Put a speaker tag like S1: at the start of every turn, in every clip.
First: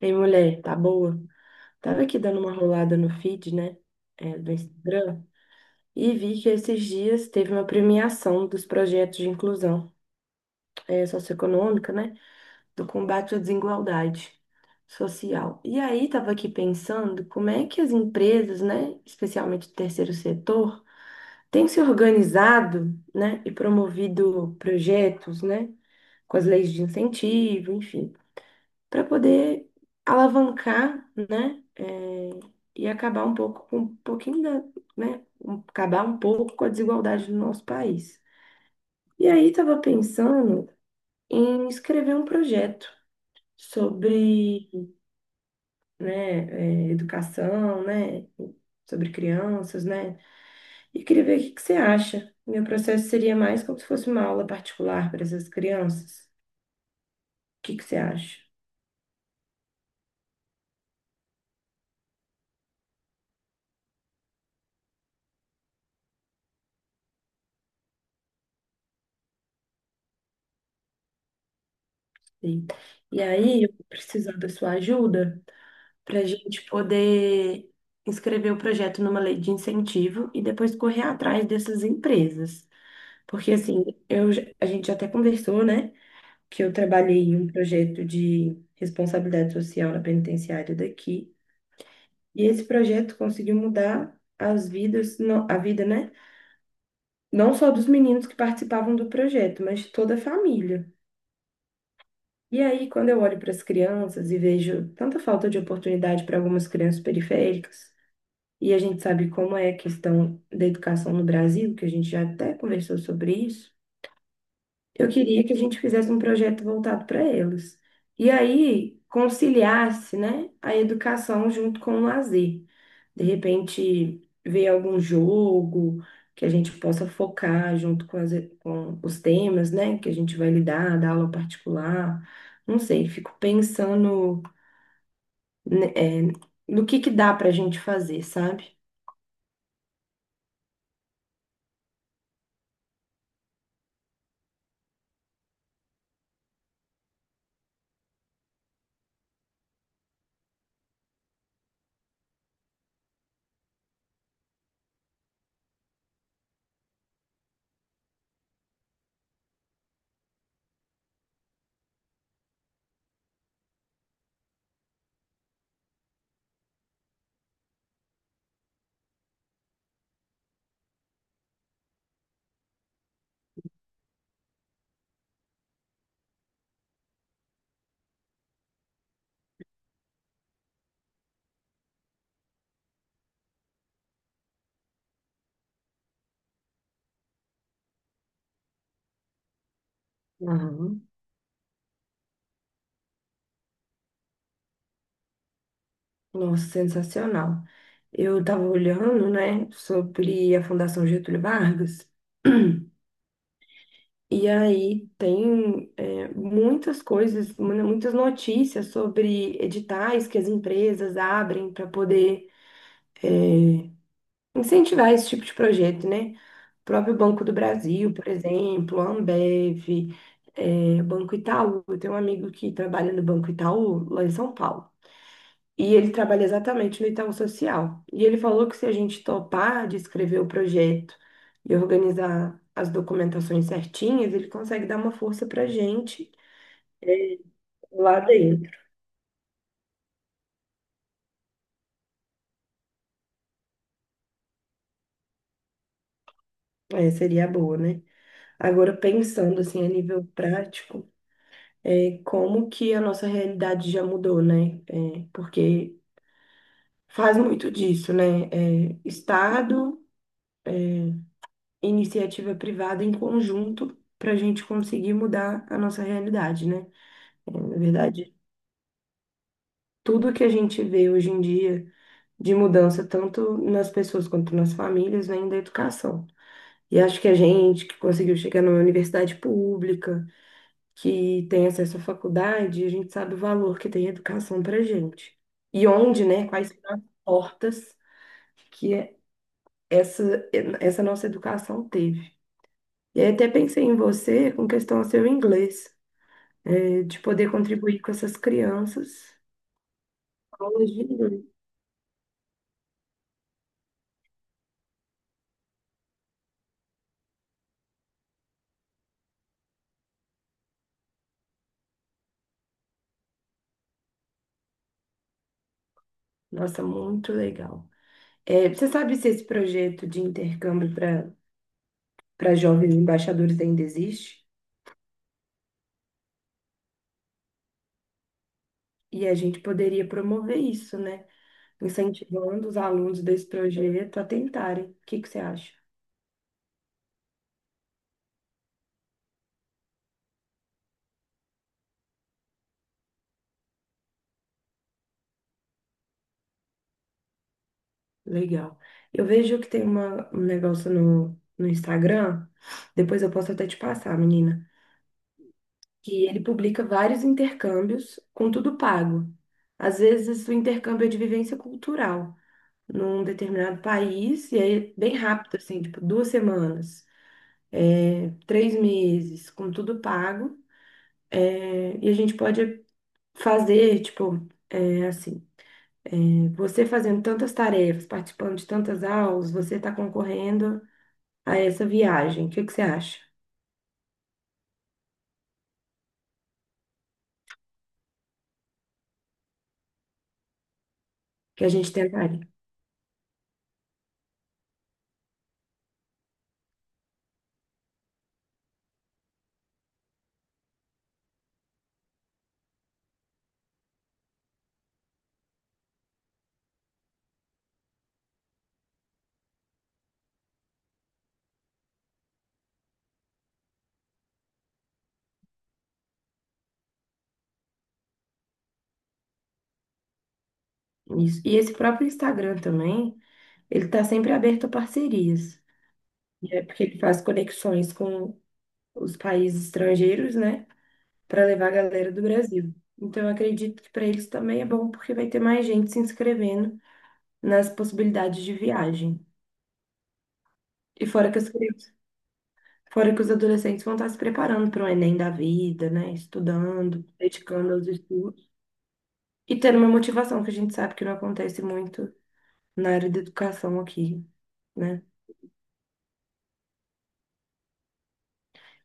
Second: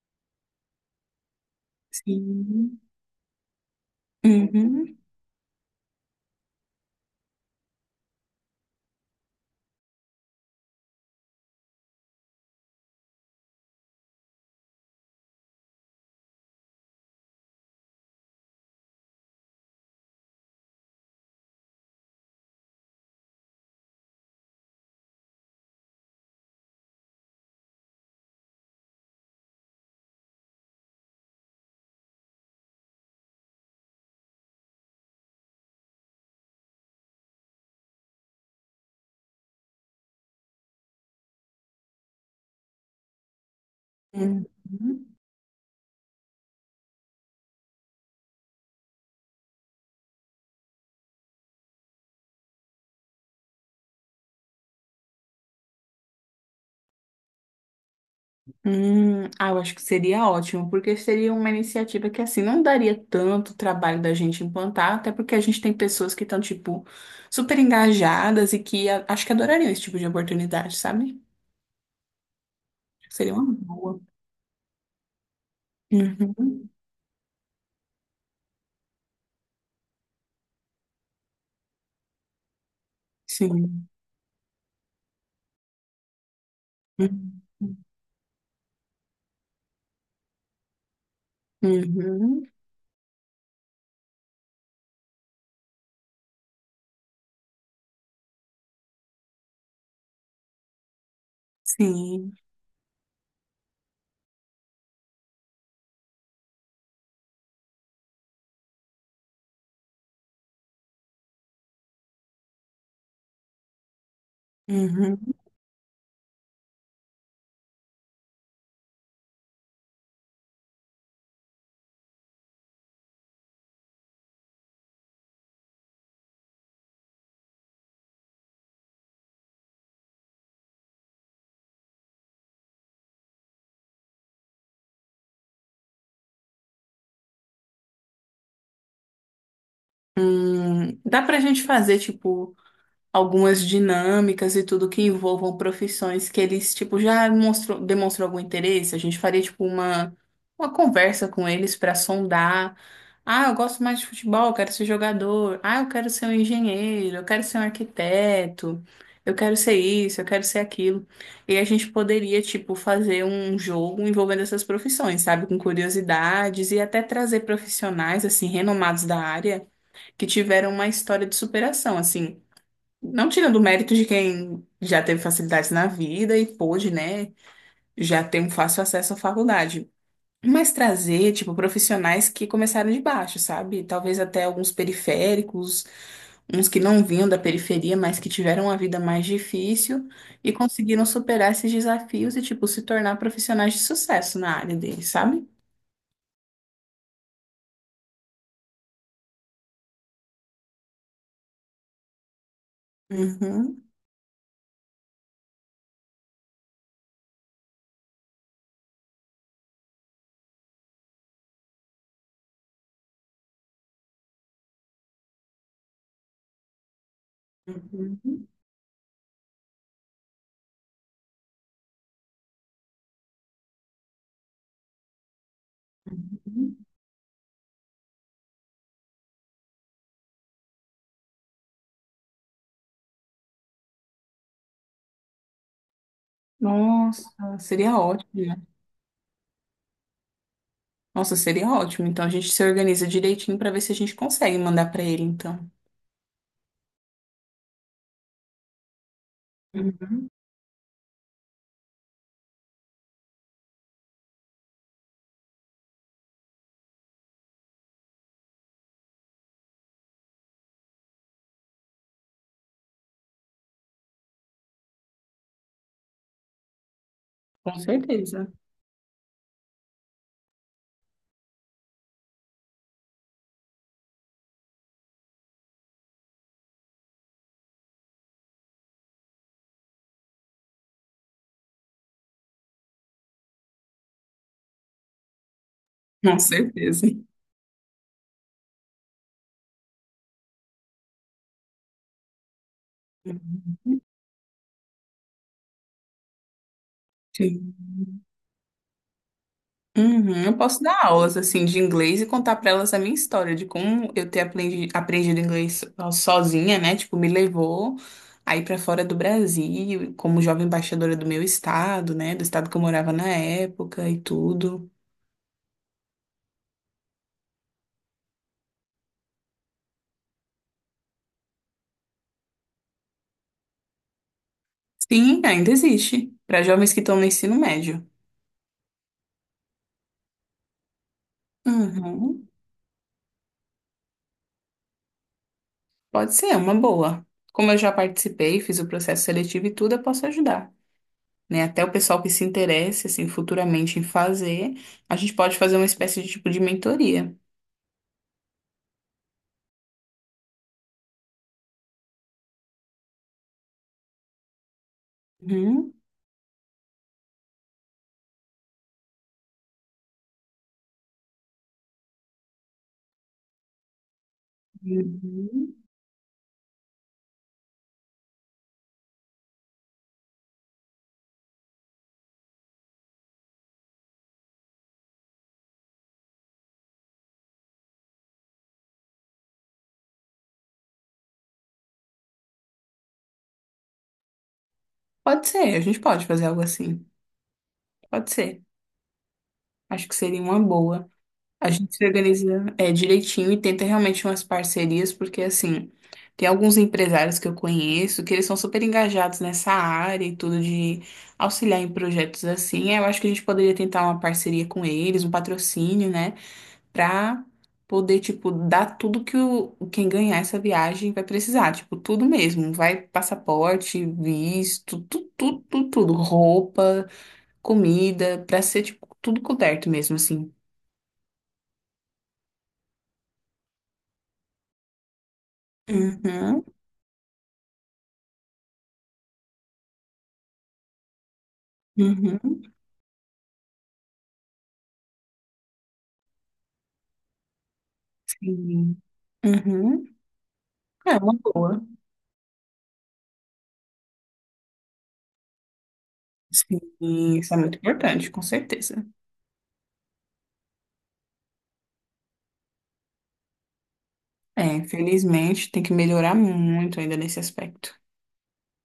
S1: Ei, mulher, tá boa? Tava aqui dando uma
S2: Sim.
S1: rolada no feed, né, do
S2: Uhum.
S1: Instagram, e vi que esses dias teve uma premiação dos projetos de inclusão socioeconômica, né, do combate à desigualdade social. E aí tava aqui pensando como é que as empresas, né, especialmente do terceiro setor, têm se organizado, né, e promovido projetos, né, com as leis de incentivo, enfim, para poder alavancar, né? E acabar um pouco com um pouquinho da, Acabar um pouco com a desigualdade do nosso país. E aí estava pensando em escrever um projeto
S2: Uhum.
S1: sobre, né, educação, né? Sobre crianças, né? E queria ver o que que você acha. Meu processo seria mais como se fosse uma aula particular para essas crianças. O que que você acha?
S2: Ah, eu acho que seria ótimo, porque seria uma iniciativa que assim não daria tanto trabalho da gente implantar, até porque a gente tem pessoas que estão, tipo, super engajadas e que acho que adorariam esse tipo de oportunidade, sabe?
S1: E e
S2: Seria uma
S1: aí, eu vou
S2: boa.
S1: precisar da sua ajuda para a gente
S2: Uhum.
S1: poder inscrever o projeto numa lei de incentivo e depois correr atrás dessas empresas. Porque, assim,
S2: Sim.
S1: a gente até conversou, né, que eu trabalhei em
S2: Uhum.
S1: um projeto de responsabilidade social na penitenciária daqui.
S2: Uhum.
S1: E esse projeto conseguiu mudar as vidas, não- a vida, né? Não só dos meninos que participavam do projeto, mas de toda a família.
S2: Sim.
S1: E aí, quando eu olho para as crianças e vejo tanta falta de oportunidade para algumas crianças periféricas, e a gente sabe como é a questão da educação no Brasil, que a gente já até conversou sobre isso. Eu
S2: Uhum.
S1: queria que a gente fizesse um projeto voltado para elas. E aí conciliasse, né, a educação junto com o lazer. De repente, ver algum jogo que a gente possa focar junto com, com os temas, né, que a gente vai lidar, da aula particular. Não sei, fico pensando, né, no que dá para a gente fazer, sabe?
S2: Dá pra gente fazer, tipo, algumas dinâmicas e tudo que envolvam profissões que eles, tipo, já mostrou, demonstrou algum interesse. A gente faria, tipo, uma conversa com eles para sondar. Ah, eu gosto mais de futebol, eu quero ser jogador. Ah, eu quero ser um engenheiro, eu quero ser um arquiteto, eu quero ser isso, eu quero ser aquilo. E a gente poderia, tipo, fazer um jogo envolvendo essas profissões, sabe? Com curiosidades e até trazer profissionais, assim, renomados da área que tiveram uma história de superação, assim. Não tirando o mérito de quem já teve facilidades na vida e pôde, né, já ter um fácil acesso à faculdade. Mas trazer, tipo, profissionais que começaram de baixo, sabe? Talvez até alguns periféricos, uns que não vinham da periferia, mas que tiveram uma vida mais difícil e
S1: Aham.
S2: conseguiram superar esses desafios e, tipo, se tornar profissionais de sucesso na área deles, sabe?
S1: Nossa, sensacional. Eu estava olhando, né, sobre a Fundação Getúlio Vargas,
S2: Uhum.
S1: e aí tem, muitas coisas, né, muitas notícias sobre editais que as empresas abrem para poder é, incentivar esse tipo de projeto, né? O próprio Banco do Brasil, por
S2: Uhum.
S1: exemplo, a Ambev, Banco Itaú. Eu tenho um amigo que trabalha no Banco Itaú, lá em São Paulo. E ele trabalha exatamente no Itaú Social. E ele falou que, se a gente topar de escrever o projeto e organizar as documentações certinhas, ele consegue dar uma força pra gente
S2: Nossa, seria
S1: lá
S2: ótimo,
S1: dentro.
S2: Nossa, seria ótimo. Então a gente se organiza direitinho para ver se a gente consegue mandar para ele, então.
S1: É, seria boa, né? Agora, pensando assim a nível
S2: Uhum,
S1: prático, como que a nossa realidade já mudou, né? É, porque faz muito disso, né? É, Estado, iniciativa privada em conjunto para a gente conseguir mudar a nossa realidade, né? Na
S2: com
S1: verdade,
S2: certeza.
S1: tudo que a gente vê hoje em dia de mudança, tanto nas pessoas quanto nas famílias, vem da educação. E acho que a gente que conseguiu chegar numa universidade pública, que tem acesso à faculdade, a gente sabe o valor que tem a educação para a gente. E onde,
S2: Com
S1: né, quais são as
S2: certeza.
S1: portas que essa, essa nossa educação teve. E aí até pensei em
S2: Uhum,
S1: você com questão ao seu inglês, de poder
S2: sim.
S1: contribuir com essas crianças.
S2: Uhum, eu posso
S1: Aulas
S2: dar
S1: de
S2: aulas
S1: inglês.
S2: assim de inglês e contar para elas a minha história de como eu ter aprendido inglês sozinha, né? Tipo, me levou aí para fora do Brasil, como jovem embaixadora do meu estado, né? Do estado que eu morava na época e tudo.
S1: Nossa, muito legal. É, você sabe se esse projeto de intercâmbio para jovens embaixadores ainda existe?
S2: Sim, ainda existe para jovens que estão no ensino médio.
S1: E a gente poderia promover isso, né?
S2: Uhum.
S1: Incentivando os alunos desse projeto a tentarem. O que que você acha?
S2: Pode ser, uma boa. Como eu já participei, fiz o processo seletivo e tudo, eu posso ajudar. Né? Até o pessoal que se interesse, assim, futuramente em fazer, a gente pode fazer uma espécie de tipo de mentoria.
S1: Legal. Eu vejo que tem um negócio no Instagram, depois eu posso até te passar, menina,
S2: Uhum.
S1: que ele publica vários intercâmbios com tudo pago. Às vezes o intercâmbio é de vivência cultural num determinado país, e aí é bem rápido,
S2: Uhum.
S1: assim, tipo duas semanas. É, três meses, com tudo pago. É, e a gente pode fazer, tipo, é, assim, você fazendo tantas tarefas, participando de tantas aulas, você está concorrendo a essa viagem. O que que você acha?
S2: Pode ser, a gente pode fazer algo assim. Pode ser. Acho que seria uma boa.
S1: Que
S2: A
S1: a gente
S2: gente se
S1: tentaria
S2: organiza é, direitinho e tenta realmente umas parcerias, porque assim, tem alguns empresários que eu conheço que eles são super engajados nessa área e tudo de auxiliar em projetos assim. Eu acho que a gente poderia tentar uma parceria com eles, um patrocínio, né? Pra poder, tipo, dar tudo que o, quem ganhar essa viagem vai precisar. Tipo, tudo mesmo. Vai passaporte, visto, tudo, tudo, tudo, tudo. Roupa, comida, pra ser, tipo, tudo coberto mesmo, assim.
S1: isso. E esse próprio Instagram também, ele está sempre aberto a parcerias. É
S2: Uhum.
S1: porque ele faz conexões com os países estrangeiros, né? Para levar a galera do
S2: Uhum,
S1: Brasil. Então, eu acredito que para eles também é bom, porque vai ter mais gente se inscrevendo nas possibilidades de
S2: sim.
S1: viagem.
S2: Uhum.
S1: E
S2: É
S1: fora
S2: uma
S1: que as
S2: boa.
S1: crianças, fora que os adolescentes vão estar se preparando para o Enem da vida, né?
S2: Sim,
S1: Estudando,
S2: isso é
S1: dedicando
S2: muito
S1: aos
S2: importante, com
S1: estudos
S2: certeza.
S1: e tendo uma motivação que a gente sabe que não acontece muito na área da educação aqui,
S2: É,
S1: né?
S2: infelizmente, tem que melhorar muito ainda nesse aspecto.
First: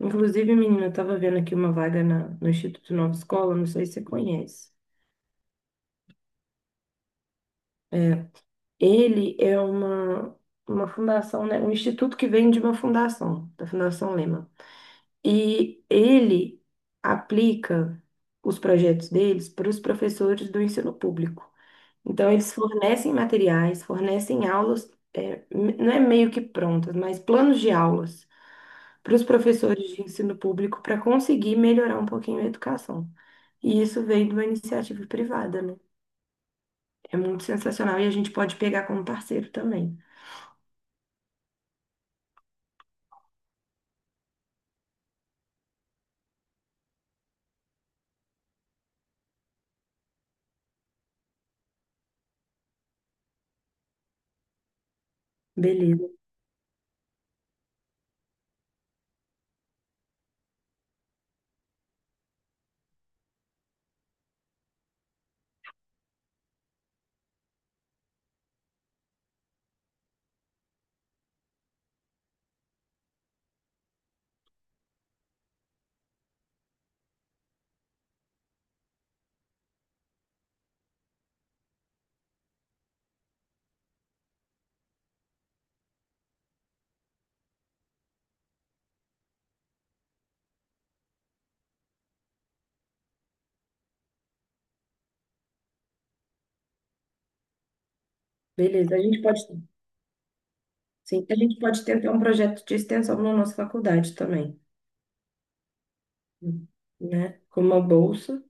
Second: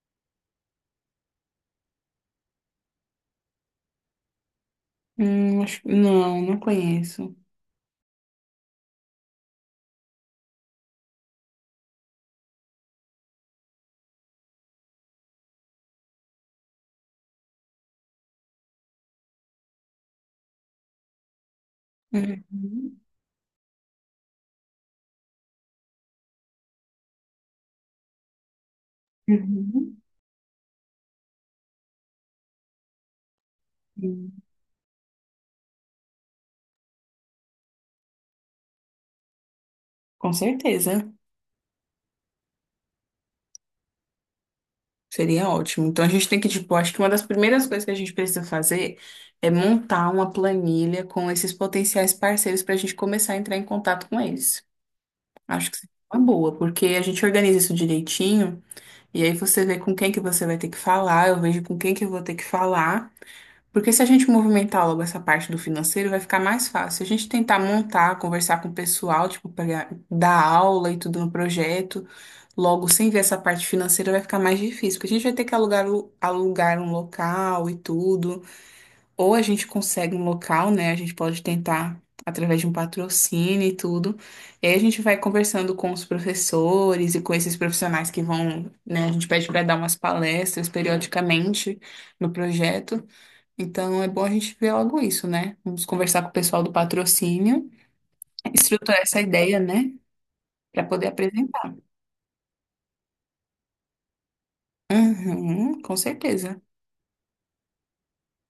S1: Inclusive, menina, eu estava vendo aqui uma vaga no Instituto Nova Escola, não sei se você conhece.
S2: Acho, não, não conheço.
S1: É, ele é uma fundação, né? Um instituto que vem de uma fundação, da Fundação Lema. E ele aplica os projetos deles para os professores do ensino público. Então, eles
S2: Uhum,
S1: fornecem materiais, fornecem aulas, não é meio que prontas, mas planos de aulas para os professores
S2: uhum,
S1: de ensino público para conseguir melhorar um pouquinho a educação. E isso veio
S2: sim.
S1: de uma iniciativa privada, né? É muito sensacional e a gente pode pegar como parceiro também.
S2: Com certeza. Seria ótimo. Então a gente tem que, tipo, acho que uma das primeiras coisas que a gente precisa fazer é montar uma planilha com esses potenciais parceiros para a gente começar a entrar em contato com eles. Acho que seria
S1: Beleza,
S2: uma boa, porque a gente organiza isso direitinho. E aí você vê com quem que você vai ter que falar, eu vejo com quem que eu vou ter que falar. Porque se a gente movimentar logo essa parte do financeiro, vai ficar mais fácil. Se a gente tentar montar, conversar com o pessoal, tipo, pegar, dar aula e tudo no projeto, logo sem ver essa parte financeira, vai ficar mais difícil. Porque a gente vai ter que alugar, alugar um local e tudo. Ou a gente consegue um local, né? A gente pode tentar através de um patrocínio e tudo. E aí a gente vai conversando com os professores e com esses profissionais que vão, né? A gente pede para dar umas palestras periodicamente no projeto. Então é bom a gente ver logo isso, né? Vamos conversar com o pessoal do patrocínio,
S1: beleza. A
S2: estruturar essa
S1: gente pode,
S2: ideia, né? Para poder
S1: sim, a gente
S2: apresentar.
S1: pode tentar um projeto de extensão na nossa faculdade também,
S2: Uhum, com certeza.
S1: né, com uma bolsa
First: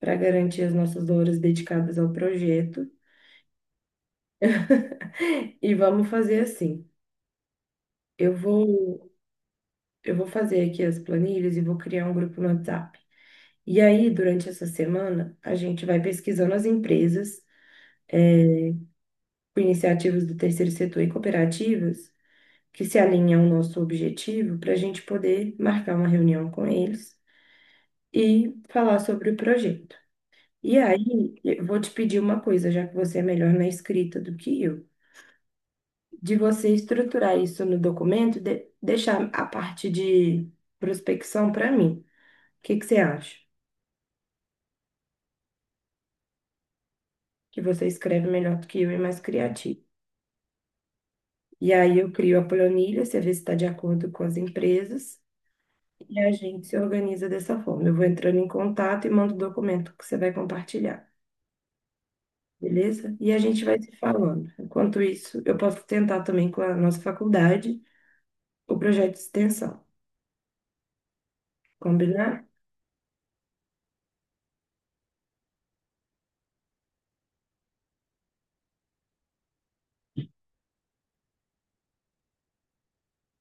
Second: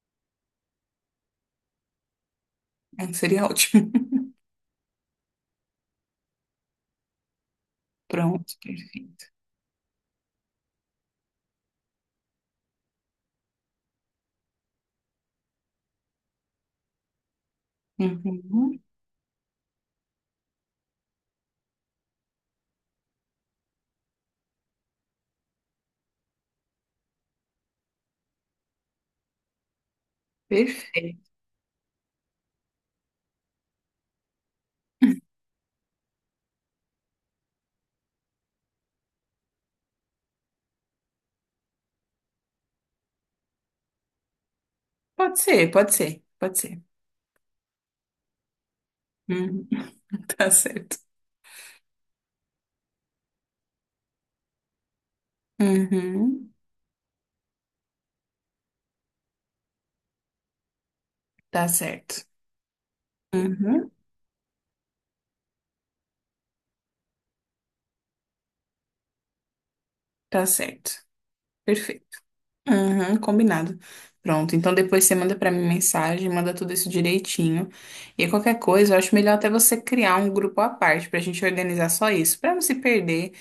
S1: para garantir as nossas horas dedicadas ao projeto.
S2: É, seria ótimo.
S1: E vamos fazer assim. Eu
S2: Pronto,
S1: vou,
S2: perfeito.
S1: eu vou fazer aqui as planilhas e vou criar um grupo no WhatsApp. E aí, durante essa semana, a gente vai pesquisando as empresas
S2: Uhum,
S1: com iniciativas do terceiro setor e cooperativas que se alinham ao nosso objetivo para a gente poder marcar uma reunião com eles e falar sobre o projeto. E
S2: perfeito.
S1: aí, eu vou te pedir uma coisa, já que você é melhor na escrita do que eu, de você estruturar isso no documento, deixar a parte de prospecção para mim. O que que você acha?
S2: Pode ser, pode ser, pode ser.
S1: Que você escreve melhor do que eu e mais
S2: Uhum.
S1: criativo.
S2: Tá certo.
S1: E aí eu crio a planilha, você vê se está de acordo com as empresas e a
S2: Uhum.
S1: gente se organiza dessa forma. Eu vou entrando em contato e mando o documento que você vai compartilhar,
S2: Tá certo.
S1: beleza? E a gente vai
S2: Uhum.
S1: se falando. Enquanto isso, eu posso tentar também com a nossa faculdade o projeto de extensão.
S2: Tá certo. Perfeito.
S1: Combinar?
S2: Uhum. Combinado. Pronto. Então depois você manda pra mim mensagem, manda tudo isso direitinho. E qualquer coisa, eu acho melhor até você criar um grupo à parte pra gente organizar só isso, pra não se perder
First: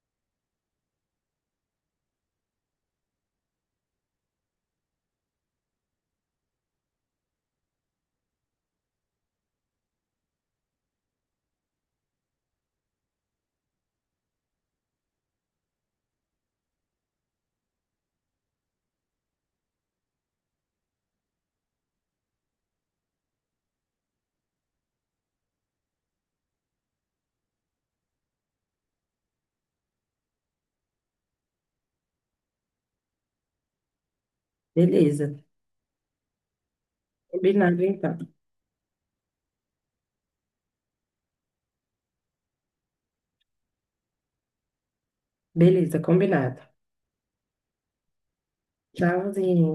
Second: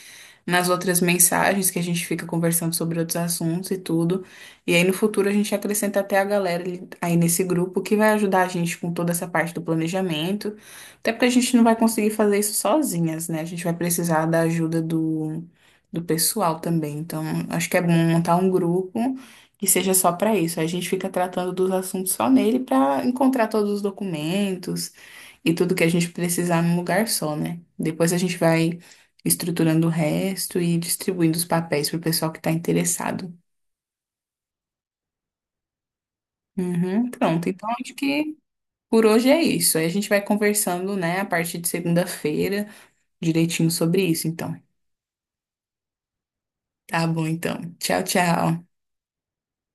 S2: nas outras mensagens que a gente fica conversando sobre outros assuntos e tudo. E aí no futuro a gente acrescenta até a galera aí nesse grupo que vai ajudar a gente com toda essa parte do planejamento. Até porque a gente não vai conseguir fazer isso sozinhas, né? A gente vai precisar da ajuda do pessoal também. Então, acho que é bom montar um grupo que seja só para isso. A gente fica tratando dos assuntos só nele para encontrar todos os documentos e tudo que a gente precisar num lugar só, né? Depois a gente vai estruturando o resto e distribuindo os papéis para o pessoal que está interessado.
S1: Beleza.
S2: Uhum, pronto, então
S1: Combinado,
S2: acho
S1: então.
S2: que por hoje é isso. Aí a gente vai conversando, né, a partir de segunda-feira, direitinho sobre isso, então.
S1: Beleza, combinado.
S2: Tá bom, então. Tchau, tchau.
S1: Tchauzinho.